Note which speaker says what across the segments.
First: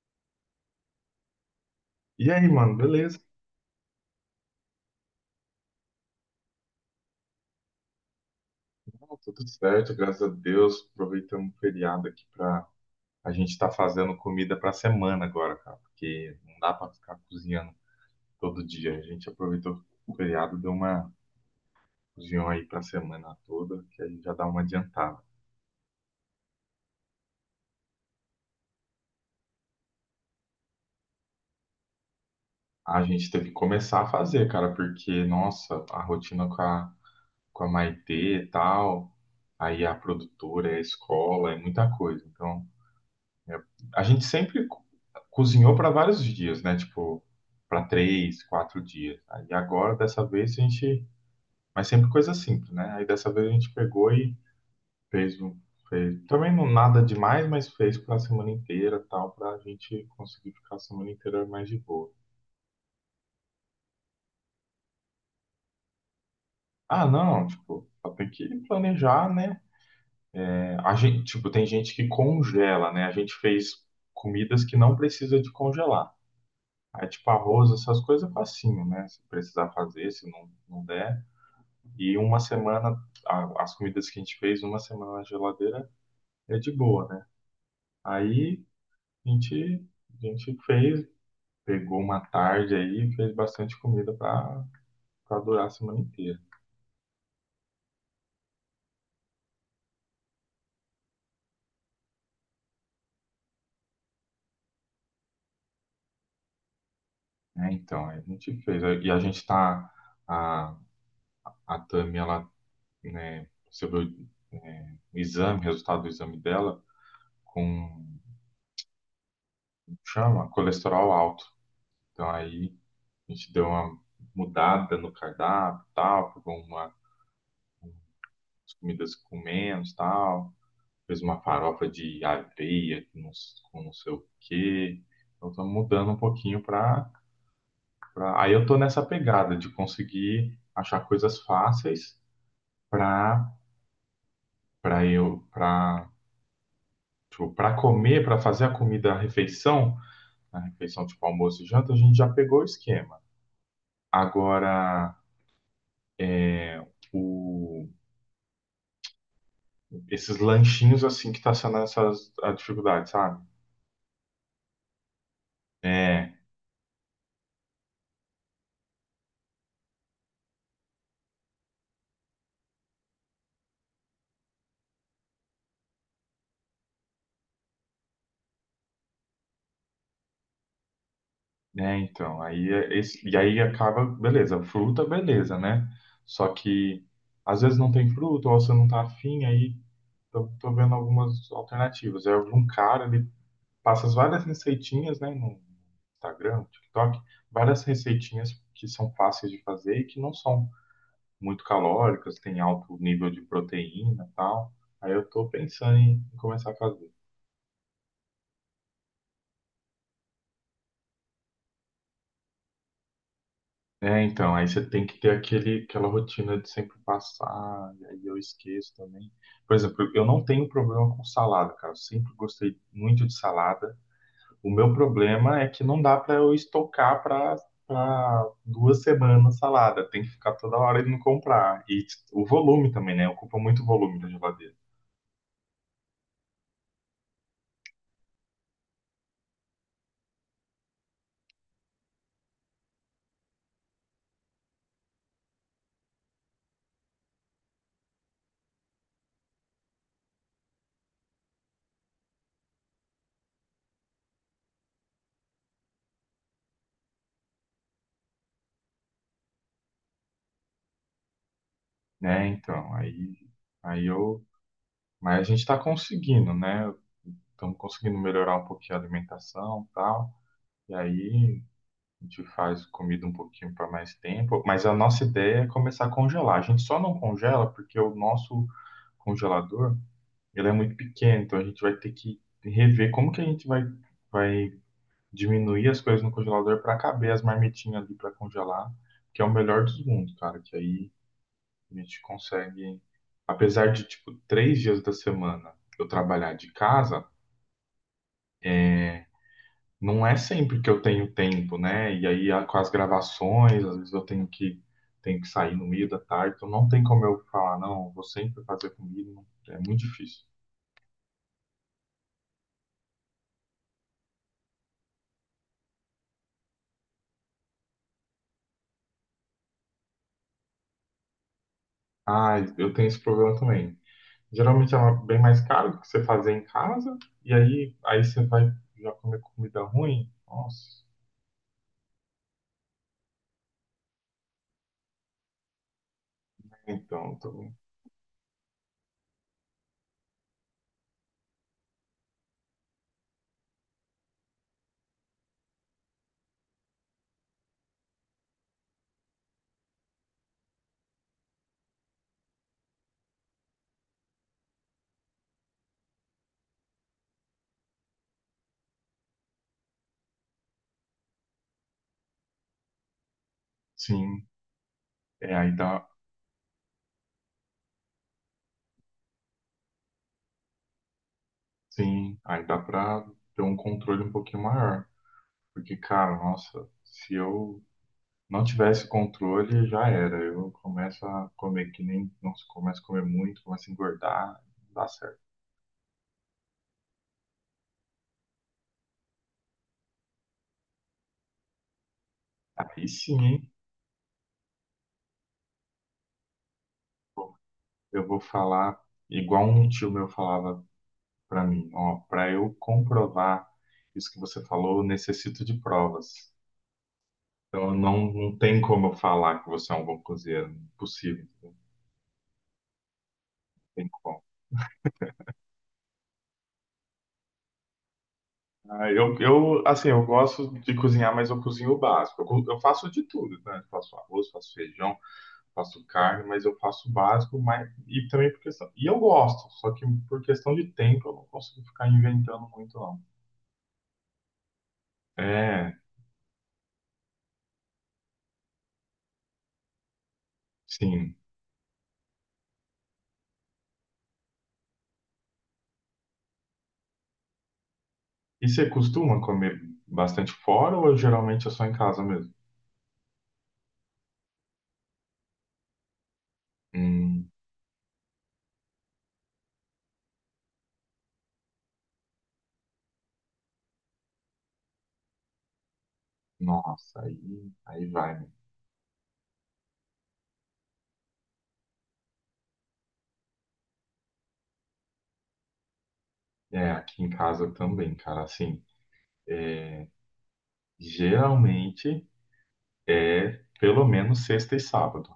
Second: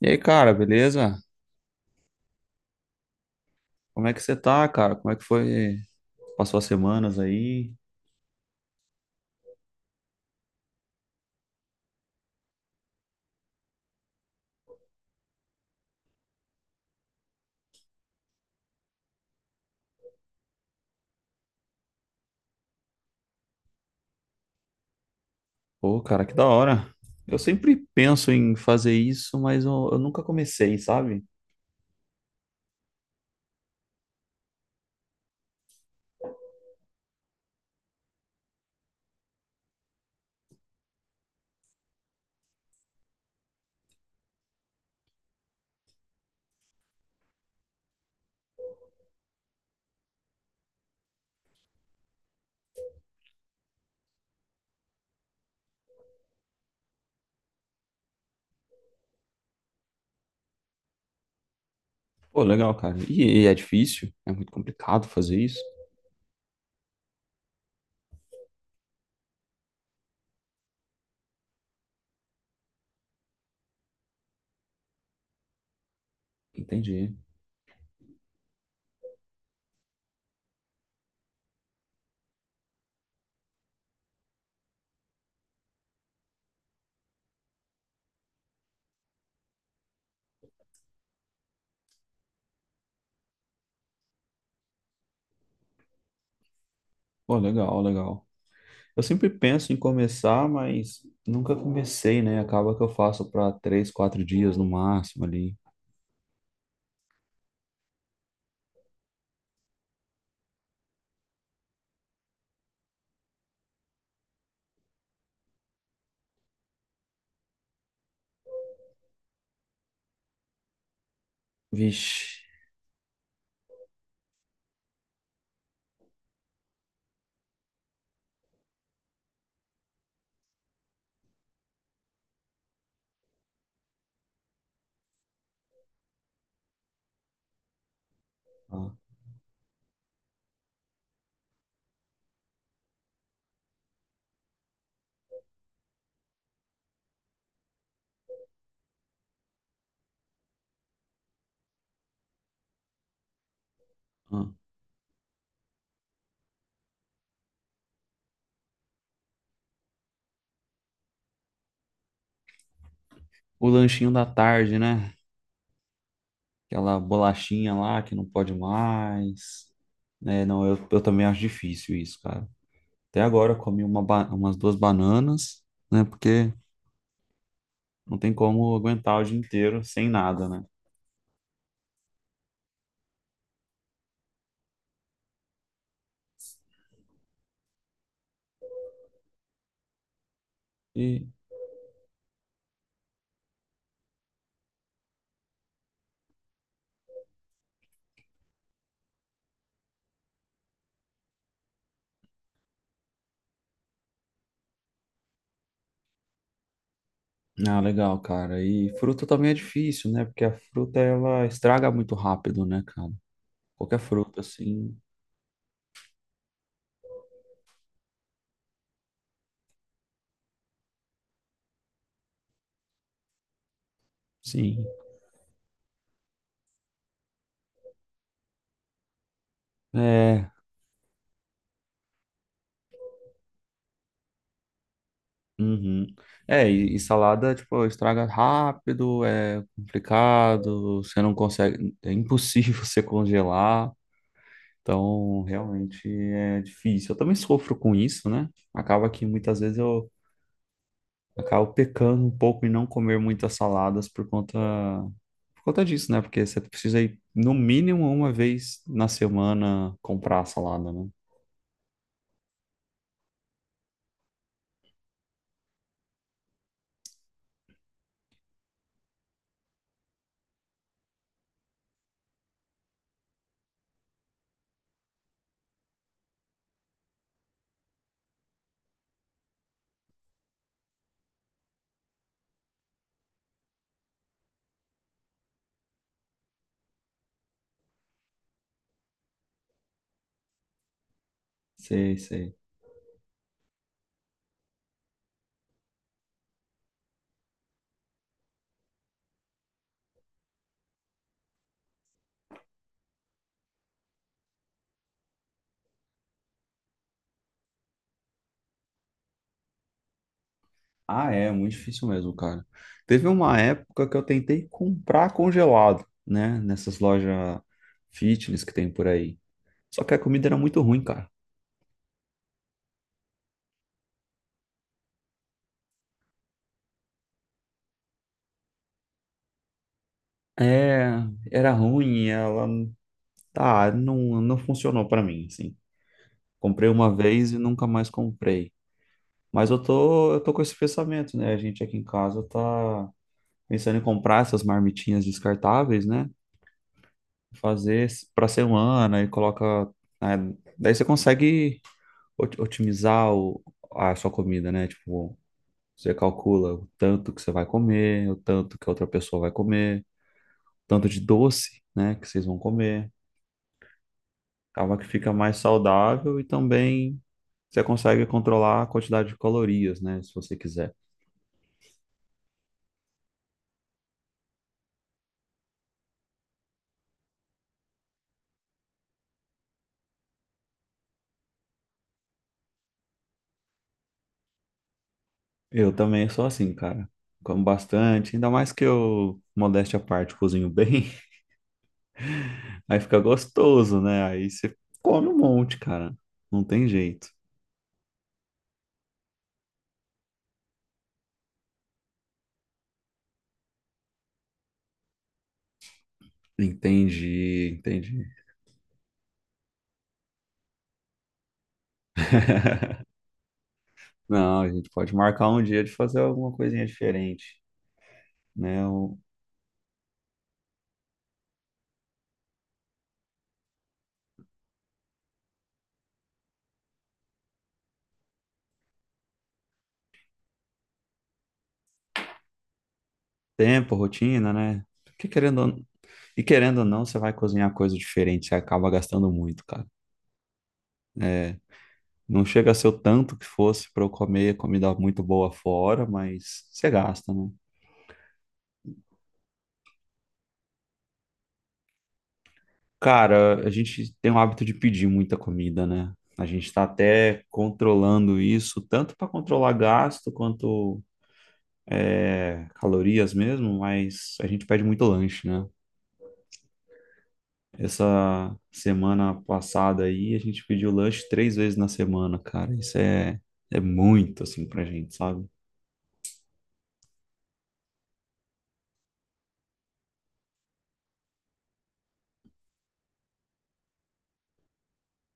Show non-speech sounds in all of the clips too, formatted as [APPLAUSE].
Speaker 1: E aí, cara, beleza?
Speaker 2: E aí, mano, beleza?
Speaker 1: Como é que você tá, cara? Como é que foi? Passou as semanas aí?
Speaker 2: Não, tá tudo certo, graças a Deus. Aproveitamos o feriado aqui pra. A gente tá fazendo comida pra semana agora, cara, porque não dá pra ficar cozinhando todo dia. A gente aproveitou o feriado, deu uma cozinhão aí pra semana toda, que aí já dá uma adiantada.
Speaker 1: Pô, cara, que da hora. Eu sempre penso em fazer isso, mas eu nunca comecei, sabe?
Speaker 2: A gente teve que começar a fazer, cara, porque, nossa, a rotina com a Maitê e tal, aí a produtora, a escola, é muita coisa. Então, a gente sempre cozinhou para vários dias, né? Tipo, para 3, 4 dias. Aí agora, dessa vez, a gente. Mas sempre coisa simples, né? Aí dessa vez a gente pegou e fez um. Também não nada demais, mas fez para a semana inteira, tal, para a gente conseguir ficar a semana inteira mais de boa.
Speaker 1: Pô, legal, cara. E é difícil? É muito complicado fazer isso?
Speaker 2: Ah, não, tipo, só tem que planejar, né? É, a gente, tipo, tem gente que congela, né? A gente fez comidas que não precisa de congelar. Aí,
Speaker 1: Entendi.
Speaker 2: tipo, arroz, essas coisas é facinho, né? Se precisar fazer, se não, não der. E uma semana, as comidas que a gente fez, uma semana na geladeira é de boa, né? Aí a gente, a gente fez, pegou uma tarde aí, fez bastante comida para durar a semana inteira.
Speaker 1: Pô, legal, legal. Eu sempre penso em começar, mas nunca comecei, né? Acaba que eu faço pra três, quatro dias no máximo ali.
Speaker 2: Né? Então, aí a gente fez. E a gente tá, a, a Tami, ela, né, recebeu o exame, resultado do exame dela com, chama, colesterol alto. Então,
Speaker 1: Vixe.
Speaker 2: aí a gente deu uma mudada no cardápio, e tal, pegou uma, as comidas com menos, tal, fez uma farofa de aveia com não sei o quê. Então, estamos mudando um pouquinho. Aí eu tô
Speaker 1: Ah,
Speaker 2: nessa pegada de conseguir achar coisas fáceis para para tipo, para comer, para fazer a comida, a refeição tipo almoço e janta, a gente já pegou o esquema.
Speaker 1: ah.
Speaker 2: Agora é, o esses lanchinhos assim que tá sendo a dificuldade, sabe?
Speaker 1: O lanchinho da tarde, né?
Speaker 2: É,
Speaker 1: Aquela bolachinha lá que não pode mais. Né não, eu também acho difícil isso, cara. Até agora eu comi umas duas bananas, né? Porque não tem como aguentar o dia inteiro sem nada, né?
Speaker 2: né, então, aí é esse, e aí acaba, beleza, fruta, beleza, né? Só que às vezes não tem fruta, ou você não tá afim, aí tô vendo
Speaker 1: E,
Speaker 2: algumas alternativas. Aí algum cara, ele passa as várias receitinhas, né, no Instagram, no TikTok, várias receitinhas que são fáceis de fazer e que não são muito calóricas, tem alto nível de proteína e tal. Aí eu tô pensando em começar a fazer.
Speaker 1: ah, legal, cara. E fruta também é difícil, né? Porque a fruta, ela estraga muito rápido, né, cara? Qualquer
Speaker 2: É,
Speaker 1: fruta,
Speaker 2: então, aí você
Speaker 1: assim,
Speaker 2: tem que ter aquele, aquela rotina de sempre passar, e aí eu esqueço também. Por exemplo, eu não tenho problema com salada, cara. Eu sempre gostei muito de salada. O
Speaker 1: sim.
Speaker 2: meu problema é que não dá pra eu estocar pra 2 semanas salada. Tem que
Speaker 1: É,
Speaker 2: ficar toda hora indo comprar. O volume também, né? Ocupa muito volume da geladeira.
Speaker 1: uhum. É, e salada, tipo, estraga rápido, é complicado, você não consegue, é impossível [LAUGHS] você congelar, então realmente é difícil. Eu também sofro com isso, né? Acaba que muitas vezes eu acabo pecando um pouco em não comer muitas saladas por conta disso, né? Porque você precisa ir no mínimo uma vez na semana comprar a salada, né?
Speaker 2: Né, então, aí, aí eu. Mas a gente está conseguindo, né? Estamos conseguindo melhorar um pouquinho a alimentação e tal. E aí. A gente faz comida um pouquinho para mais tempo, mas a nossa ideia é começar a congelar. A gente só não congela porque o nosso congelador, ele é muito pequeno, então a gente vai ter que rever como que a gente vai diminuir as coisas no congelador para caber as marmitinhas ali para congelar, que é o melhor dos mundos, cara, que aí a
Speaker 1: Sei,
Speaker 2: gente
Speaker 1: sei.
Speaker 2: consegue, apesar de tipo 3 dias da semana eu trabalhar de casa, não é sempre que eu tenho tempo, né? E aí com as gravações, às vezes eu tenho que sair no meio da tarde, então não tem como eu falar, não, vou sempre fazer comida, é muito difícil.
Speaker 1: Ah, é muito difícil mesmo, cara. Teve uma época que eu tentei comprar congelado, né? Nessas lojas fitness que tem por aí. Só que a comida era muito ruim, cara.
Speaker 2: Ah, eu tenho esse problema também. Geralmente é bem mais caro do que você fazer em casa, e aí você vai já comer comida ruim. Nossa,
Speaker 1: É, era ruim, ela tá, não, não funcionou pra mim, assim. Comprei uma
Speaker 2: então,
Speaker 1: vez e
Speaker 2: tô-
Speaker 1: nunca mais comprei. Mas eu tô com esse pensamento, né? A gente aqui em casa tá pensando em comprar essas marmitinhas descartáveis, né? Fazer pra semana e coloca, né? Daí você consegue otimizar a sua comida, né? Tipo, você calcula o tanto que você vai comer, o tanto que a outra pessoa vai comer, tanto de doce, né, que vocês vão comer.
Speaker 2: Sim,
Speaker 1: Acaba que fica
Speaker 2: é
Speaker 1: mais
Speaker 2: aí dá,
Speaker 1: saudável e também você consegue controlar a quantidade de calorias, né, se você quiser.
Speaker 2: sim, aí dá pra ter um controle um pouquinho maior, porque cara, nossa, se eu não tivesse controle, já era. Eu começo a comer que nem. Nossa, começo a comer muito, começo a engordar, não dá certo.
Speaker 1: Eu também sou assim, cara. Como bastante, ainda mais que eu, modéstia à parte, cozinho bem, [LAUGHS] aí
Speaker 2: Aí
Speaker 1: fica
Speaker 2: sim, hein,
Speaker 1: gostoso, né? Aí você come um monte, cara. Não tem jeito.
Speaker 2: eu vou falar igual um tio meu falava pra mim: ó, pra eu comprovar isso que você falou, eu necessito de provas.
Speaker 1: Entendi,
Speaker 2: Então
Speaker 1: entendi.
Speaker 2: não, não tem como eu falar que você é um bom cozinheiro, impossível, não
Speaker 1: [LAUGHS]
Speaker 2: tem como.
Speaker 1: Não, a gente pode marcar um dia de fazer alguma coisinha diferente, né?
Speaker 2: Ah,
Speaker 1: O
Speaker 2: assim, eu gosto de cozinhar, mas eu cozinho o básico. Eu faço de tudo, né? Eu faço arroz, faço feijão. Faço carne, mas eu faço o básico, mas e também por questão. E eu gosto, só que por questão de tempo eu não consigo ficar inventando muito, não.
Speaker 1: tempo, rotina, né? Porque
Speaker 2: É,
Speaker 1: e querendo ou não, você vai cozinhar coisa diferente, você acaba gastando muito, cara.
Speaker 2: sim.
Speaker 1: É, não chega a ser o tanto que fosse para eu comer comida muito boa fora, mas você gasta, né?
Speaker 2: E você costuma comer bastante fora ou geralmente é só em casa mesmo?
Speaker 1: Cara, a gente tem o hábito de pedir muita comida, né? A gente está até
Speaker 2: Hum,
Speaker 1: controlando isso, tanto para controlar gasto quanto calorias mesmo, mas a gente pede muito lanche, né?
Speaker 2: nossa, aí vai, né?
Speaker 1: Essa semana passada aí, a gente pediu lanche três vezes na semana, cara. Isso é muito, assim, pra gente, sabe?
Speaker 2: É, aqui em casa também, cara, assim, é, geralmente é pelo menos sexta e sábado.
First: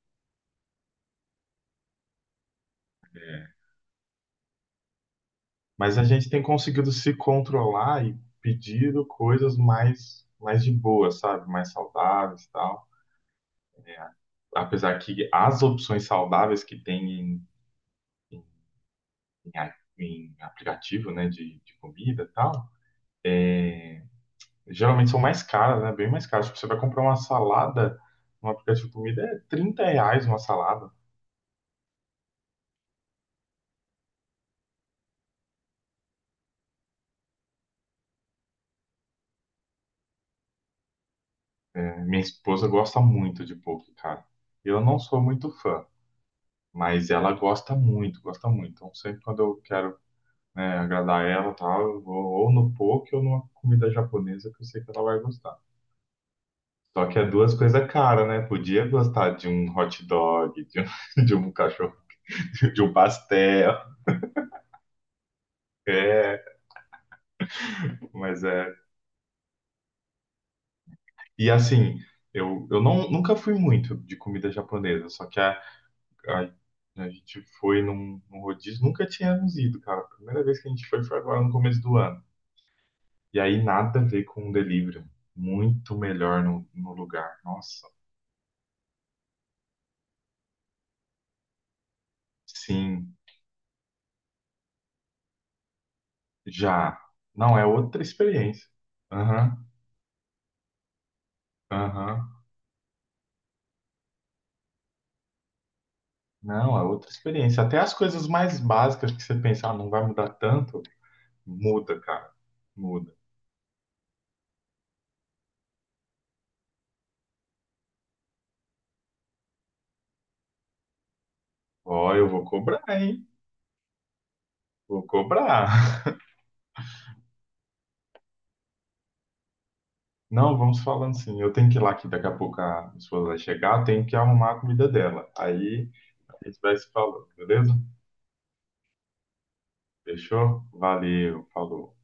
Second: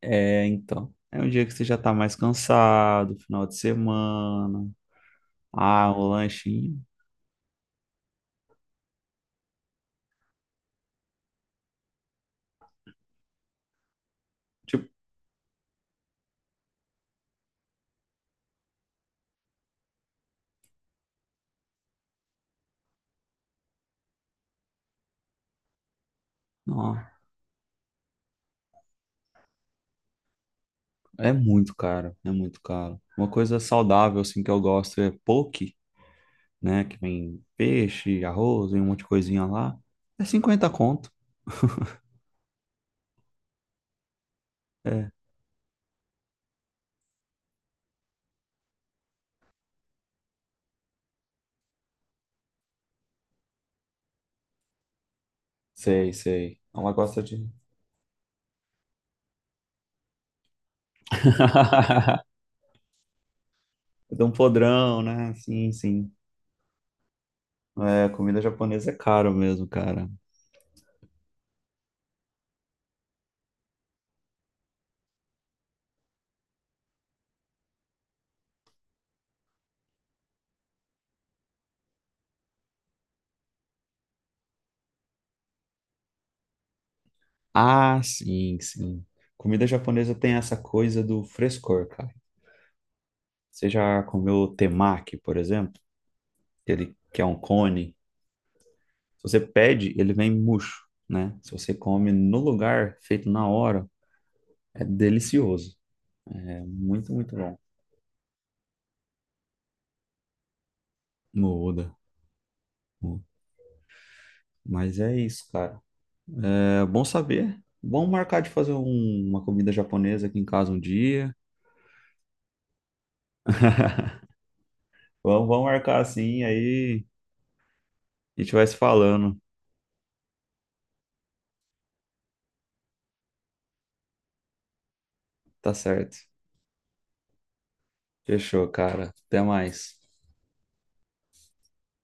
Speaker 1: É, então. É um dia que você já tá mais cansado, final de
Speaker 2: É,
Speaker 1: semana. Ah,
Speaker 2: Mas a
Speaker 1: o
Speaker 2: gente tem
Speaker 1: lanchinho.
Speaker 2: conseguido se controlar e pedido coisas mais de boa, sabe? Mais saudáveis e tal. É,
Speaker 1: Tipo,
Speaker 2: apesar que as opções saudáveis que tem em, em aplicativo, né, de comida e tal, é, geralmente são mais caras, né? Bem mais caras. Tipo, você vai
Speaker 1: não,
Speaker 2: comprar uma salada no aplicativo de comida, é 30 reais uma salada.
Speaker 1: é muito caro, é muito caro. Uma coisa saudável, assim, que eu gosto é poke, né? Que vem peixe, arroz, vem um monte de coisinha lá. É 50 conto.
Speaker 2: É, minha esposa gosta muito de poke, cara. Eu não
Speaker 1: É,
Speaker 2: sou muito fã, mas ela gosta muito, gosta muito. Então, sempre quando eu quero né, agradar ela e tal, eu vou ou no poke ou numa comida japonesa que eu sei que ela vai gostar.
Speaker 1: sei, sei. Ela
Speaker 2: Só que
Speaker 1: gosta
Speaker 2: é
Speaker 1: de.
Speaker 2: duas coisas caras, né? Podia gostar de um hot dog, de um, [LAUGHS] de um cachorro,
Speaker 1: [LAUGHS]
Speaker 2: [LAUGHS] de um pastel,
Speaker 1: Dá um podrão, né? Sim, sim.
Speaker 2: é,
Speaker 1: É, comida
Speaker 2: mas é.
Speaker 1: japonesa é caro mesmo, cara.
Speaker 2: E assim, eu não, nunca fui muito de comida japonesa, só que a, a gente foi num rodízio, nunca tínhamos ido, cara. A primeira vez que a gente foi agora no começo do ano. E aí nada a ver com o delivery. Muito melhor no lugar. Nossa.
Speaker 1: Ah, sim, sim. Comida japonesa tem essa coisa do frescor, cara.
Speaker 2: Sim,
Speaker 1: Você já comeu temaki, por exemplo? Ele
Speaker 2: Já.
Speaker 1: que é um
Speaker 2: Não, é
Speaker 1: cone.
Speaker 2: outra experiência.
Speaker 1: Se você
Speaker 2: Aham,
Speaker 1: pede, ele vem murcho, né? Se você come
Speaker 2: aham.
Speaker 1: no lugar, feito na hora, é delicioso. É
Speaker 2: Não, é outra
Speaker 1: muito, muito bom.
Speaker 2: experiência. Até as coisas mais básicas que você pensa, ah, não vai mudar tanto,
Speaker 1: Muda.
Speaker 2: muda, cara. Muda.
Speaker 1: Muda. Mas é isso, cara. É bom saber. Bom marcar de fazer uma comida japonesa aqui em casa um dia.
Speaker 2: Ó, eu vou cobrar, hein?
Speaker 1: [LAUGHS]
Speaker 2: Vou
Speaker 1: Vamos, vamos
Speaker 2: cobrar.
Speaker 1: marcar
Speaker 2: [LAUGHS]
Speaker 1: assim, aí a gente vai se falando.
Speaker 2: Não, vamos falando assim. Eu tenho que ir lá que daqui a pouco a minha esposa vai chegar, eu tenho que arrumar a comida dela.
Speaker 1: Tá
Speaker 2: Aí
Speaker 1: certo.
Speaker 2: a gente vai se falando, beleza?
Speaker 1: Fechou, cara. Até mais.
Speaker 2: Fechou? Valeu, falou.